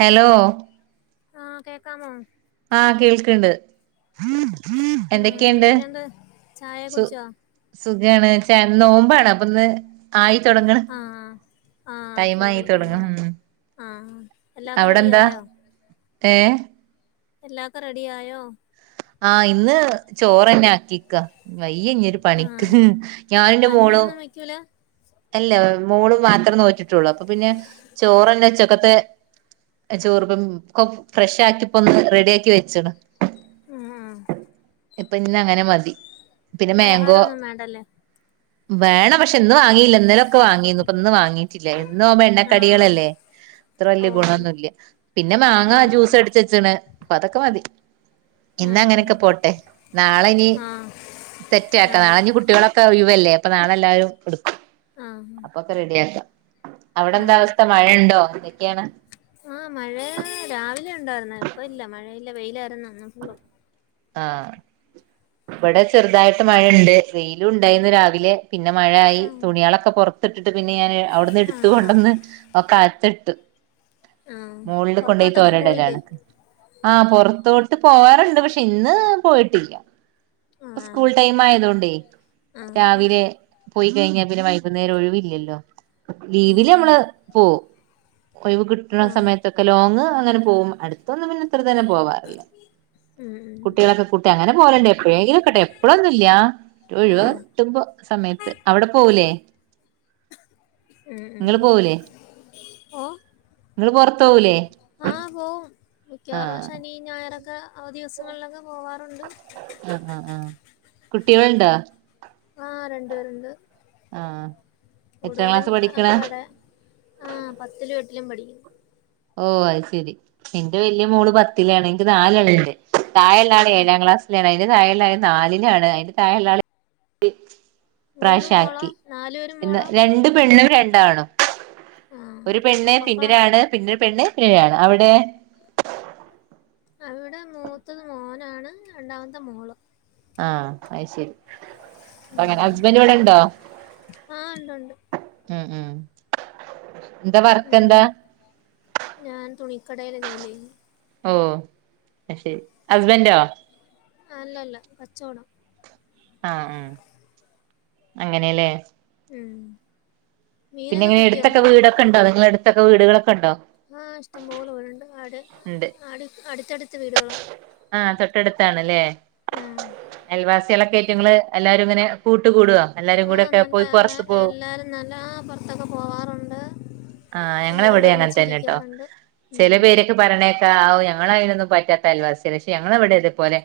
Hello. ആഹ് കേക്കാമോ? ആഹ് കേൾക്ക്ണ്ട് ആഹ് എന്തൊക്കെണ്ട് എന്തൊക്കെയുണ്ട് ചായ സു കുടിച്ചോ സുഖാണ് ച നോമ്പാണ് അപ്പന്ന്. ആയി തൊട്ങ്ണ് ആഹ് ആഹ് ടൈം അത്രേ ഉള്ളൂ ആയിത്തൊടങ്ണ് ആഹ് ഉം. ആഹ് എല്ലാ അവിടെന്താ ഒക്കെറെഡിയായോ? ഏഹ്. എല്ലാക്കെ റെഡിയായോ? ആഹ് ഇന്ന് ചോറന്നാക്കിക്ക. വയ്യഞ്ഞൊരു പണിക്ക് ഞാനു ന്റെ മോളും. റ്റുല. എല്ല മോള് മാത്ര നോറ്റിട്ടുള്ളൂ അപ്പപിന്നെ ചോറന്നെ ഉച്ചക്കത്തെ. എ ചോറ്പ്പം കൊം ഫ്രഷാക്കിപ്പൊന്ന് റെഡ്യാക്കി വെച്ച്ണ്. ഉം ആഹ്. ഇപ്പ ഇന്നങ്ങനെ മതി പിന്നെ മാങ്കോ. പലഹാരമൊന്നും വേണ്ടല്ലേ വേണം പക്ഷെ ഇന്ന് വാങ്ങിയില്ല ഇന്നലൊക്കെ വാങ്ങിന്നുപ്പ ന്ന് വാങ്ങി. കിലെ എന്നു ആവുമ്പ ആഹ് ആഹ് എണ്ണക്കടികളല്ലേ. ത്ര ഓ വല്ല്യ ആണ് ഗുണൊന്നുല്ല്യ പിന്നെ മാങ്ങ ആഹ് ജ്യൂസ് അട്ച്ചെച്ച്ണ് പ്പതൊക്കെ മതി. ആഹ് ഇന്നങ്ങനെക്കെ പോട്ടെ നാളെനി ആഹ് ആഹ് ആഹ് സെറ്റാക്കാ അതെ നാളെഞ്ഞ് കുട്ട്യോളൊ ളെ ഒയിവല്ലേ അപ്പോ നാളെല്ലാരും ട്ക്കും. ആഹ് അപ്പൊക്കെ റെഡിയാക്കാ, അവടെന്താ ആഹ് അവസ്ഥ മഴ ണ്ടോ? എന്തൊക്കെയാണ്? ആഹ് മഴാ രാവിലെണ്ടാരുന്നേ. പ്പ ഇല്ല മഴയില്ല, വെയിലായിര്ന്നു ഇന്ന് ഫുള്ളും. ആഹ്. വടെ ചെറ്തായിട്ട് മഴണ്ട്. വെയിലുണ്ടായിന്ന് രാവിലെ പിന്നെ മഴ പയി ആഹ് തുണിയള ക്കെ പൊറത്ത്ട്ട്ട്ട് പിന്നെ ഞാന് അവ്ട്ന്ന്ട്ത്ത് ആഹ് കൊണ്ടന്ന് ഒക്കെ അകത്ത്ട്ട്. ആ മോൾള് കൊണ്ടോയി പുറത്തോട്ടെങ്ങും തോര പോയില്ലേ ടലാണ്. ആഹ് പൊറത്തോട്ട് പോവാറ്ണ്ട്, പഷെ ഇന്ന് പോയിട്ടില്ല്യ. ആ പ്പ സ്കൂൾ ടൈമായതോണ്ടേ ആ ആ രാവിലെ പോയി കഴിഞ്ഞാ പിന്നെ വൈകുന്നേരം ഒഴിവില്ല്യല്ലോ, ആ ലീവില് ഞമ്മള് പോവും. ഒഴിവ് കിട്ട്ണ ആ സമയത്തൊക്കെ ലോങ്ങ് അങ്ങനെ പോവും അട് ത്തൊന്നും പിന്നെ ഇത്ര തന്നെ പോവാറില്ല. ഉം, ഉം. കുട്ടികളെക്കെ കൂട്ടി അങ്ങനെ പോവല്ണ്ടേ എപ്പഴേങ്കിലൊക്കെട്ടൊ എപ്പോഴൊന്നുല്ല്യാ ആ ഒഴിവക്കെ കിട്ടുമ്പോ സമയത്ത്, അവിടെ പോവുലേ. ഉം ഉം. [unintelligible] ങ്ങള് പൊറത്തോവു ആഹ്, പോവും. മിക്കവാറും ആ ആഹ് ശനി ഞായറൊക്കെ ആ ദിവസങ്ങളിലൊക്കെ പോവാറുണ്ട്. ആഹ് ആഹ് ആഹ് കുട്ടികൾണ്ടാ? ആഹ് രണ്ട് പേരുണ്ട്. ആഹ് എത്രാം കൂടുതലും ക്ലാസ് പഠിക്കണ ആക്കാടെ ആഹ് പത്തിലും എട്ടിലും പഠിയ്ക്കുന്നു. ഓഹ് അയ്ശെരി. ഇന്റെ വെല്യ മോള് പത്തിലാണ്, ൻക്ക് നാലാള്ണ്ട്, താഴെള്ളാള് ഏഴാം ക്ലാസ് എളേതിന്റെ താഴെള്ളാള് നാലിലാണ്, അയ്ന്റെ താഴെള്ളാള് [unintelligible] മൂന്നും മോളോ പ്രാവശ്യാക്കി. നാലുപേരും ഇന്ന് മോളോ രണ്ട് പെണ്ണും രണ്ടാണും. ആ ഒരു ആ പെണ്ണ് മക്കളോ പിന്നൊരാണ് പിന്നൊരു പെണ്ണ് പിന്നൊരാണ് അവിടെ. അവിടെ മൂത്തത് മോനാണ് രണ്ടാമത്തെ മോള്. ആഹ്, അയ്ശെരി [unintelligible] ഉം. ഹസ്ബൻ്റ് വടെണ്ടോ? ആ ഉണ്ട് ഉണ്ട് ഉം, ഉം എന്താ വർക്ക് ഉം, എന്താ ഞാൻ തുണിക്കടയില ജോലി ചെയുന്നു. ഓഹ് അ ശെരി. ഹസ്ബന്റോ? അല്ലല്ല കച്ചോടം. ആഹ് ആഹ്, അങ്ങനെല്ലേ ഉം. പിന്നെ മീനൊക്കെ ങ്ങെനെ കിട്ടിയോ എട്ത്തൊക്കെ ഇന്ന് വീടൊക്കെണ്ടോ? നിങ്ങളെട്ത്തൊക്കെ വീട്‌കളൊക്കെണ്ടോ? ആഹ് ഇഷ്ടം പോലെ വീട്ണ്ട്. അടി ഉണ്ട് അട് അട്ത്തട്ത്ത് വീട്കളാ. ആഹ്, തൊട്ടട്ത്താണ്ല്ലേ. ആഹ് അയൽവാസ്യളക്കായിട്ട് ങ്ങള് എല്ലാരുങ്ങനെ കൂട്ട് കൂടോ? ആഹ് നല്ലാ ന്നാ എല്ലാരും നല്ല ആഹ് പൊർത്തൊക്കെ പോവാറുണ്ട്. ആഹ് ഞങ്ങളെവിടെ എല്ലെരുംകൂടെ ഒരുമിച്ചിരിയ്ക്കാറുണ്ട്. ഉം. പറിണേക്കാ ആവൂ ഞങ്ങളയ്നൊന്നും പറ്റാത്ത അയൽവാസ്യളാ ഷെ ഞങ്ങളവടെ തേ പോലെ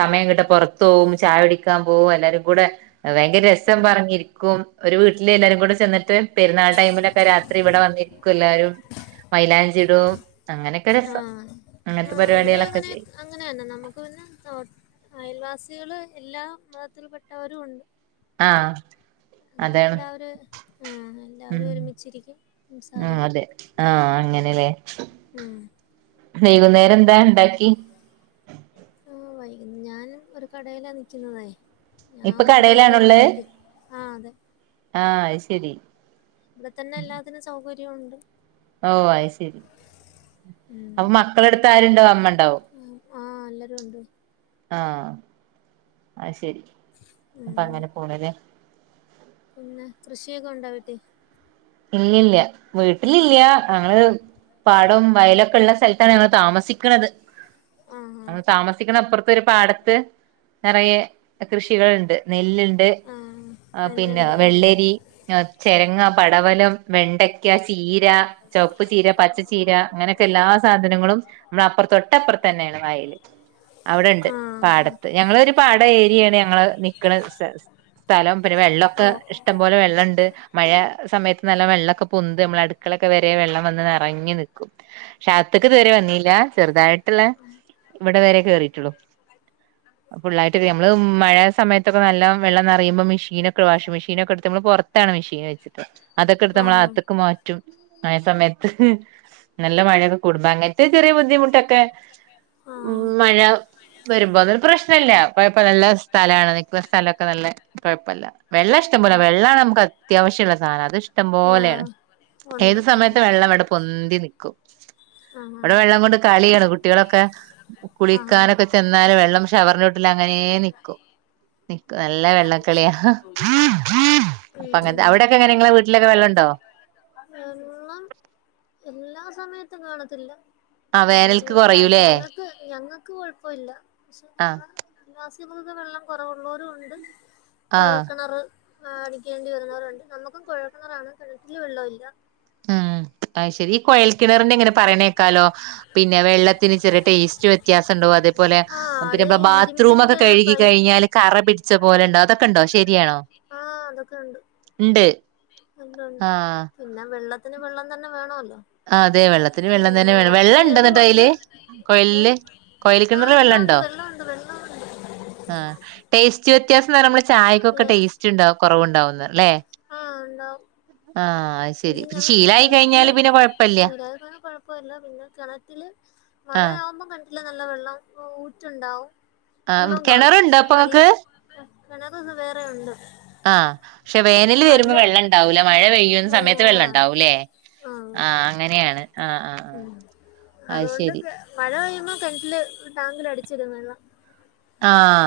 സമയം കിട്ടാ പൊറത്തോവും, ചായൊടിക്കാൻ പോവും, എല്ലാരും കൂടെ ഭയങ്കര രസം ആഹ് പറഞ്ഞിരിക്കും, ഒരു വീട്ട്ല് എല്ലാരും കൂടെ ചെന്ന്ട്ട് പെര്ന്നാൾ ടൈമിലൊക്കെ രാ ഇവ്ടെ വന്നിര്ക്കു എല്ലാരും. മൈലാഞ്ചിടും. അങ്ങനൊക്കെ രസം അങ്ങൻത്തെ പരിപാടികളൊക്കെ ചെയ്യും. അങ്ങനെയന്ന നമുക്ക് പിന്നെ ഒ അയൽവാസികള് എല്ലാ മതത്തിൽ പെട്ടവരു ഉണ്ട്. ആഹ് അങ്ങനെ അതാണ് എല്ലാവരു ആഹ് എല്ലാവരും ഉം ഒരുമിച്ചിരിയ്ക്കും ആഹ് സംസാരിയ്ക്കും. അതെ ആഹ് അങ്ങനെലേ ഉം വൈകുന്നേരം ന്താ ണ്ടാക്കി. ആഹ് വൈകു ഞാൻ ഒരു കടയിലാ നിയ്ക്ക്ന്നതേ. ഞാ ഇപ്പൊ ഒമ്പത് മണിയാവും കടയിലാണുള്ളത് വീട്ടി ആഹ് അതെ. ആഹ് അയ് ശരി ഇവടെത്തന്നെ എല്ലാത്തിനും സൗകര്യൊണ്ട് ഓഹ് അയ് ശരി ഉം അപ്പൊ മക്കളെടുത്ത് ആരുണ്ടാവു അമ്മണ്ടാവും ആഹ് എല്ലാരും ഉണ്ട് ആഹ് അയ് ശരി അപ്പൊ ഉം അങ്ങനെ പോണല്ലേ പിന്നെ കൃഷിയൊക്കണ്ടോ വീട്ടില് ഇല്ലല്ലാ വീട്ട്ല്ലില്ല ഞങ്ങള് പാടം വയലൊക്കള്ള സല്ത്താണ് ഞങ്ങള് താമസിക്ക്ണത് ആഹ് ഞങ്ങള് താമസിക്ക്ണ അപ്പറ്ത്തൊരു പാടത്ത് നെറയെ ഏഹ് കൃഷികൾണ്ട് നെല്ല്ണ്ട് ആഹ് ആഹ് ആഹ് പിന്നെ നെല്ലുണ്ട് ആഹ് വെള്ളരി ഞാ ചെരങ്ങാ പ ടവലം, വെണ്ടയ്ക്ക, ചീ രാ, ചൊവപ്പ് ചീര, പച്ചച്ചീര അങ്ങനെയൊക്കെ എല്ലാ സാധനങ്ങളും ദാ അപ്പറ് തൊട്ടപ്പറ്ത്തന്നേണ് വയല് അവടെണ്ട് ആഹ് പാടത്ത് ഞങ്ങളൊര് പാട ഏരിയാണ് ഞങ്ങള് നിക്കണ സല് സ് ഥലം പിന്നെ വെള്ളൊക്കെ ഓഹ് ഇഷ്ടംപോലെ വെള്ളണ്ട് മഴ സമയത്ത് നല്ല വെള്ളൊക്കെ പൊന്ത് നമ്മളെ അടുക്കളൊക്കെ വരെ വെള്ളം വന്ന് നെറങ്ങി നിക്കും പക്ഷേ അവുത്ത്ക്ക് ഇതുവരെ വന്നില്ല ചെറുതായിട്ടുള്ള ഇവടെ വരെ കേറിയിട്ടുള്ളു ഫുള്ളായിട്ട്ട്ടെ നമ്മള് മഴ സമയത്തൊക്കെ നല്ലോം വെള്ളം നറയുമ്പം മെഷീനൊ ക്കെ വാഷി മെഷീക്കെടുത്ത് ഞമ്മള് പൊറ്ത്താണ് മെഷീൻ വെച്ചിട്ട്ള്ളെ അതൊക്കെട്ത്ത് ഞമ്മളാ ആഹ് അകത്ത്ക്കും മാ റ്റും ആയ സമയത്ത് നല്ല മഴയൊക്കെ കൂടുമ്പോ അങ്ങത്തെ ചെറിയ ബുദ്ധിമുട്ടൊക്കെ ഉം ആഹ് മഴ വെരുമ്പോ അതൊരു പ്രശ്നല്ല കൊഴപ്പല്ല നല്ല സ്ഥലാണ് നിക്ക്വ സ്ഥലൊക്കെ നല്ലെ കൊഴപ്പല്ല വെള്ളം ഇഷ്ടം പോലെ ഉം വെള്ളാണ് അമ്മക്കത്യാവശ്യൊള്ള സാനാ അത് ഇഷ്ടം പോലെണ് ആഹ് ഏത് ഉണ്ട് ആഹ് സമയത്തും വെള്ളം ഇവടെ പൊന്തി നിക്കും ആഹ് ഇവടെ വെള്ളം കൊണ്ട് കളിയാണ് കു ട്ടികളൊക്കെ കു ആഹ് ആഹ് കുളിക്കാനൊക്കെ ആഹ് ചെന്നാലും വെള്ളം ഷവറ്ന്റോട്ടിലങ്ങനേ നിക്കും നിക്ക നല്ല വെള്ളക്കളിയാ ഉം അപ്പങ്ങത്തെ അവടെ ക്കങ്ങനെ ഇങ്ങളെ വീട്ട്ലൊക്കെ വെള്ളണ്ടോ എന്നും എല്ലാ സമയത്തും കാണത്തില്ല ആ അവടെ വേനൽക്ക് ഫുള്ളും ലൈ കൊറയൂലേ ഞങ്ങൾക്ക് ഞങ്ങൾക്ക് കൊഴപ്പവില്ല പക്ഷേ ആഹ് [unintelligible] വെള്ളം കൊറവുള്ളോരുണ്ട് ആ കൊഴൽ കെണർ ആഹ് അടിക്കേണ്ടി വരാറുണ്ട് ഞമ്മക്കും കൊഴൽ കെണറാണ് കെണറ്റില് വെള്ളോവില്ല ഉം അയ് ശരി ഈ കൊഴൽ കിണറിന്ങ്ങനെ പറയണേക്കാലോ പിന്നെ വെള്ളത്തിന് ചെറിയ ടേസ്റ്റ് വ്യ ത്യാസണ്ടാവും അതേപോലെ ആഹ് പിന്നെ അത് അമ്മളെ ബാത്റൂമൊക്കെ ഇരുമ്പിന്റെ കെഴുകി പൈപ്പ് കഴിഞ്ഞാല് കറ പിട് ച്ച പോലെണ്ടാവും അതൊക്കണ്ടോ ശരിയാണോ ആഹ് അതൊക്കെയുണ്ട് ഇണ്ട് ഉണ്ടുണ്ട് ആ പിന്നെ വെള്ളത്തിന് വെള്ളത്തന്നെ വേണോല്ലോ ആഹ് അതെ വെള്ളത്തിന് വെള്ളം തന്നെ വേണം വെള്ളണ്ടോ ന്ന്ട്ടയില് കൊണ്ട് കൊഴല്ല് ഏഹ് കൊഴല് ആഹ് കിണറ്ൽ വെള്ളമുണ്ട് വെള്ളണ്ടോ വെള്ളമുണ്ട് വെള്ളമുണ്ട് ആഹ് ടേസ്റ്റ് വ്യത്യാസെന്ന് പറിയമ്മള് ചായയ്ക്കൊക്കെ ടേസ്റ്റ്ണ്ടാവും കൊറവ്ണ്ടാവുന്ന്ലെ ആഹ് ഇണ്ടാവും ആഹ് അയ് ശരി പിന്നെ ശീലായി കഴിഞ്ഞാല് പിന്നെ കൊഴ മൂന്നാല് കൊല്ലം കൊഴപ്പവില്ല പിന്നെ കെണറ്റില് മഴയാ ആഹ് വുമ്പം കെണറ്റില് നല്ല വെള്ളം ഓഹ് ഊറ്റുണ്ടാവും ആഹ് വെള്ളോം കാണും കെണറുണ്ടോ പക്ഷേ ന അപ്പൊങ്ങക്ക് ആഹ് കെണറ്ത് വേറെയുണ്ട് ആഹ് ക്ഷേ വേനല് വെര്മ്പോ വെള്ളണ്ടാവൂല മഴ പെയ്യുന്ന സമയത്ത് വെള്ളണ്ടാവുലേ ആ ആഹ് അങ്ങനെയാണ് ആഹ് ആഹ് ആഹ് അത് അതോണ്ട് ശെരി കെ മഴ പെയ്യുമ്പോ കെൺറ്റില് ടാങ്കിലടിച്ചിടും വെള്ളം ആഹ്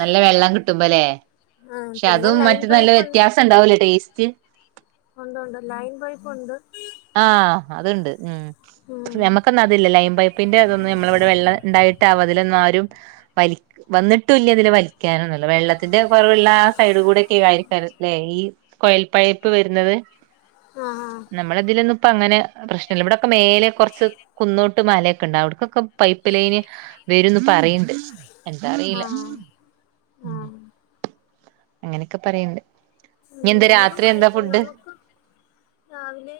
നല്ല വെള്ളം കിട്ടുമ്പലെ? ആ പക്ഷെ പിന്നെ അതും ലൈൻ മറ്റതും നല്ല, പൈപ്പ് വ്യത്യാസണ്ടാവലെ ടേസ്റ്റ്. ഒണ്ടൊണ്ട് ലൈൻ പൈപ്പുണ്ട്. ആഹ് അത്ണ്ട്, ഉം. ഉം. നമ്മക്കൊന്നും അതില്ല ലൈം- പൈപ്പിന്റെ ഇതൊന്നും, നമ്മളിവിടെ വെള്ളം ഇണ്ടായിട്ടാവോ? അതിലൊന്നാരും വലി- വന്നിട്ടുല്ല ഇതിലെ വലിക്യാനൊന്നല്ല, വെള്ളത്തിന്റെ കൊറവ്ള്ളാ സൈഡ് കൂടൊക്യേ കാര്യല്ലേ, ഈ.. കൊയൽപൈപ്പ് വെര്ന്നത്. ആഹ് ആഹ്. നമ്മള ഇതിലൊന്ന ഇപ്പൊ അങ്ങനെ പ്രശ്നല്ല ഇവിടൊക്കെ മേലെ കൊർച്ച് കുന്നോട്ട് മലക്കെണ്ട്- അവിട്ക്കൊക്കെ. പൈപ്പ് ലൈന് വരുന്ന് പറയ്ണ്ട് എന്താ അറീല. ആ ആ ഉം ആ അങ്ങനൊക്കെ പറയ്ണ്ട്. ഉം ഇനി എന്താ നമുക്കും രാത്രി എന്താ കൊയൽ ഫുഡ് വെള്ളൊക്കെ. രാവിലെ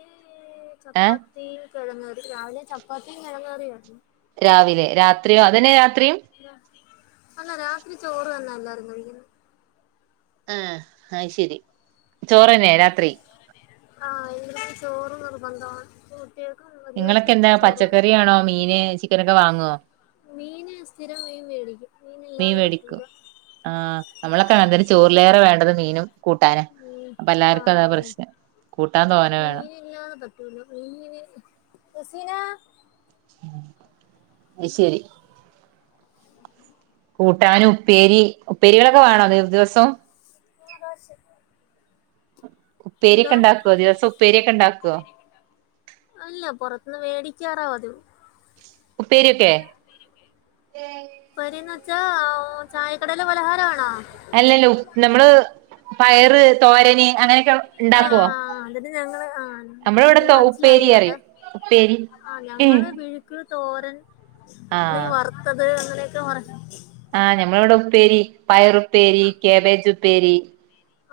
ഏഹ് ചപ്പാത്തിം, കെഴങ്ങ്കറി. രാവിലെ ചപ്പാത്തീം, കെഴങ്ങ്കറേർന്നു. രാവിലെ, രാത്രോ? അതന്നെ രാത്രിം. അല്ല, രാത്രി ചോറ് തന്നാ എല്ലാരും കഴിക്കുന്നെ. ആഹ് അത് ശെരി ചോറെന്നെ രാ- ത്രി ആഹ്, ഇവിടെ പിന്നെ ചോറ് നിർബന്ധാണ്. കുട്യേൾക്കും. ഇങ്ങളൊക്കെ എന്താ? പച്ചക്കറിയാണോ, മീന്, ചിക്കനൊക്കെ വാങ്ങോ? മീന് സ്ഥിരമായും മേടിക്കും. മീൻ മീനില്ലാതെ മേടിക്കും, പറ്റൂല ആഹ് നമ്മളൊക്കെ അങ്ങൻതന്നെ ചോറിലേറെ വേണ്ടത് മീനും, കൂട്ടാനാ, ഉം അപ്പോ എല്ലാർക്കും അതാ പ്രശ്നം കൂട്ടാൻ തോനെ വേണം. ഇല്ലാതെ. [unintelligible] അത് ശെരി. കൂട്ടാന്, ഉപ്പേരി ഉപ്പേരികളൊക്കെ വേണോ ദിവസം. ഉപ്പേരി ഒക്കെ എന്തോ ഇണ്ടാക്കോ? ദിവസോം ഉപ്പേരി ഒക്കെ ഇണ്ടാക്കോ? അല്ല പൊത്ത്ന്ന് മേടിക്കാറാ പതിവ്. ഉപ്പേരിയൊക്കെ. അത്ന്ന് വെച്ചാ ചായക്കടയിലെ പലഹാരാണോ? ഇല്ലല്ല, നമ്മള്- പയറ്തോരന്, അങ്ങനെയൊക്കെ ഉണ്ടാക്കുവോ? ആഹ് നമ്മുടെ ഇവിടെ- ലായില്ലേട്ടാ. പേരി. ആഹ് ഞങ്ങള് പിഴുക്കള്, തോരൻ, അല്ലെങ്കിൽ ആഹ് വറുത്തത്, അങ്ങനെയൊക്കെ പറ. ആഹ് ഞമ്മള ഇവിടെ ഉപ്പേരി, പയറ് പ്പേരി, കേബേജ് ഉപ്പേരി-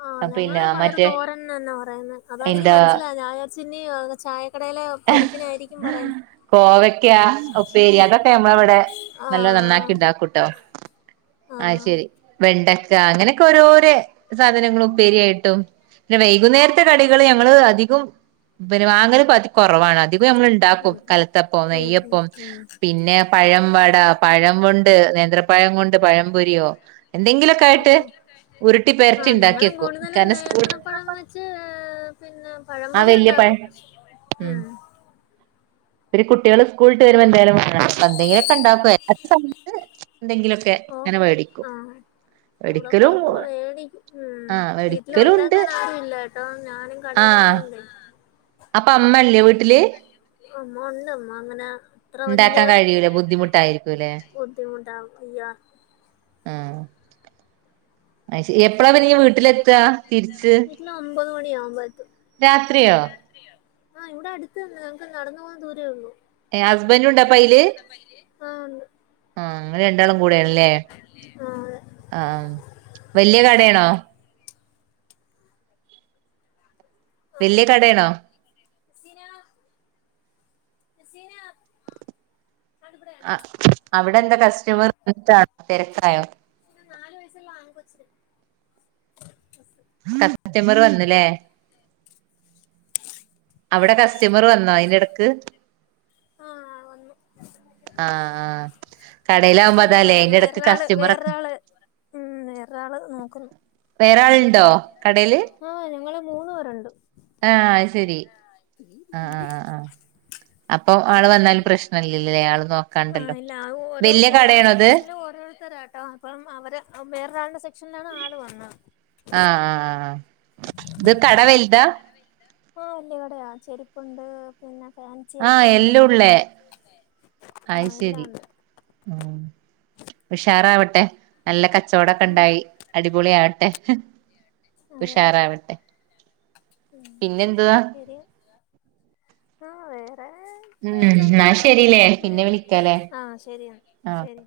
ആഹ് ഞങ്ങള് പിന്നെ പയറ് മറ്റേ തോരൻ- ന്നന്നെ പറയുന്നെ, അതാ എനിക്ക് എന്താ മനസ്സിലാവാഞ്ഞെ. ചിന്നിയ ചായക്കടയിലെ- പൊരിപ്പിനായിരിക്കും പറയുന്നെ കോവക്കാ ഉപ്പേരി, അതോക്കെ അമ്മ ഇവിടെ- നല്ല നന്നാക്കി ആഹ് ഉണ്ടാക്കൂട്ടോ. ആഹ് ശരി. വെണ്ടക്ക, അങ്ങനെയൊക്കെ ഓരോരോ സാധനങ്ങളും ഉം പേരിയായിട്ടും. പിന്നെ വൈകുന്നേരത്തെ കടികള്- ഞങ്ങള് അധികം പി വങ്ങനെ പ- കുറവാണ്, അതിവ നമ്മൾ ഉണ്ടാക്കും ഉം കലത്തപ്പം, ഉം ഉം നെയ്യപ്പം, ഉം പിന്നെ പഴം. ടാ പഴം കൊണ്ട് നേന്ത്രപ്പഴം കൊണ്ട്- പഴംപൊരിയോ എന്തെങ്കിലൊക്കെ ആഹ് ആയിട്ട്. ഉരുട്ടി പെരട്ടി ആഹ് ഉണ്ടാക്കി ഞങ്ങളും വെക്കും കൂടുതലും, കാരണം നേ- സ്കൂൾ ന്ത്രപ്പഴം വെച്ച് പിന്നെ, ആഹ് പഴംപൊരി വല്യ പഴം ഉണ്ടാകും, ഉം. ഇ കുട്ടികള് സ്കൂലിട്ട് വരുമ്പോ- എന്തായാലും വണം ആഹാ, എന്തെങ്കിലൊക്കെണ്ട സമയത്ത്. എന്തെങ്കിലുമൊക്കെ ഓ അങ്ങനെ മേടിക്കൂ. ആഹ് അവിടെ പുറത്തുന്ന് മേടിക്കും, ഉം ആഹ് വീട്ടിൽ വേടിക്കലുണ്ട് ഉണ്ടാക്കാൻ ആരുല്ല ട്ടോ, ഞാൻ. കടയിലായതു ആഹ് കൊണ്ട് അപ്പൊ അമ്മ ഇല്ലേ വീട്ടില് അമ്മ ഉണ്ട് അമ്മ അങ്ങനെ അത്ര വല്യ ഇണ്ടാക്കാൻ കഴിയൂല ബുദ്ധിമുട്ടായിരിക്കൂല്ലേ ബുദ്ധിമുട്ടാ വയ്യാ ആഹ് അത് ശരി എപ്പളാ പിന്നെ ഇയ്യ് വീട്ടിലെത്താ തിരിച്ച് വീട്ടില് ഒമ്പത് മണിയ ആകുമ്പ എത്തും രാത്രിയോ ആഹ് ഇവിടെ അടുത്ത് ഞങ്ങക്ക് നടന്നു പോകൻ ദൂരേ ഉള്ളു ഏ ഹസ്ബന്റ് ഉണ്ടപ്പയില് ആഹ് ഉണ്ട് ആഹ് നിങ്ങള് രണ്ടാളും കൂടെ ആണല്ലേ ആഹ് അതെ ആ വലിയ കടയാണോ വല്യയ കടയാണോ സിന റെസീന ആ ഇപ ടെ ആഹ് അവിടെ എന്താ കസ്റ്റമർ വിട്ടാണോ തിരക്കായോ നാലു വയസുള്ള ആൺകൊച്ച്ബ സ് കസ്റ്റമർവന്നല്ലേ അവിടെ കസ്റ്റമർ വന്ന ആഹ് വന്നു ആഹ് ആഹ് ക അത് കുഴപ്പമില്ല അത് വേറൊരാള് വേറൊരാള് ഉ വേറരാള് നോക്കുന്നു വേറെ ആളുണ്ടോ കടയില് ആഹ് ഞങ്ങൾ മൂന്ന് പേരുണ്ട് ആഹ് അയ്ശരി ആഹ് ആഹ് അപ്പൊ ആള് വന്നല് പ്രശ്നല്ലല്ലേ ആള് ആഹ് നോക്കാണ്ടല്ലോ ഇല്ല വല്യ കടയാണ അത് ഇപ്പവരാ ട്ടോ അപ്പം അവര് വേറൊരാളന്റെ സെക്ഷനിലാണ് ആള് വന്നത് ആഹ് ആഹ് ഇത് കട വൽതാ ആഹ് വല്യയ കടയാ ചെരിപ്പുണ്ട് പിന്നെ ഫാൻസി ആയിട്ടും ആഹ് ഉണ്ട് എല്ലാം ഉള്ളേ ആഹ് എല്ലാംണ്ട് ഉ ഉഷാറാവട്ടെ നല്ല കച്ചവടൊക്കെ ഉണ്ടായി അടി പൊളിആവട്ടെ ഉഷാറാവട്ടെ ഉ പിന്നെന്തുവാ ശരി ആഹ് വേറെ ഉം എന്നാ പ്രതേകിച്ചൊന്നുമില്ല ശരില്ലേ, പിന്നെ വിളിക്കാലേ അങ്ങനെയക്ക ആഹ ശരിയാ ആഹ് ശരി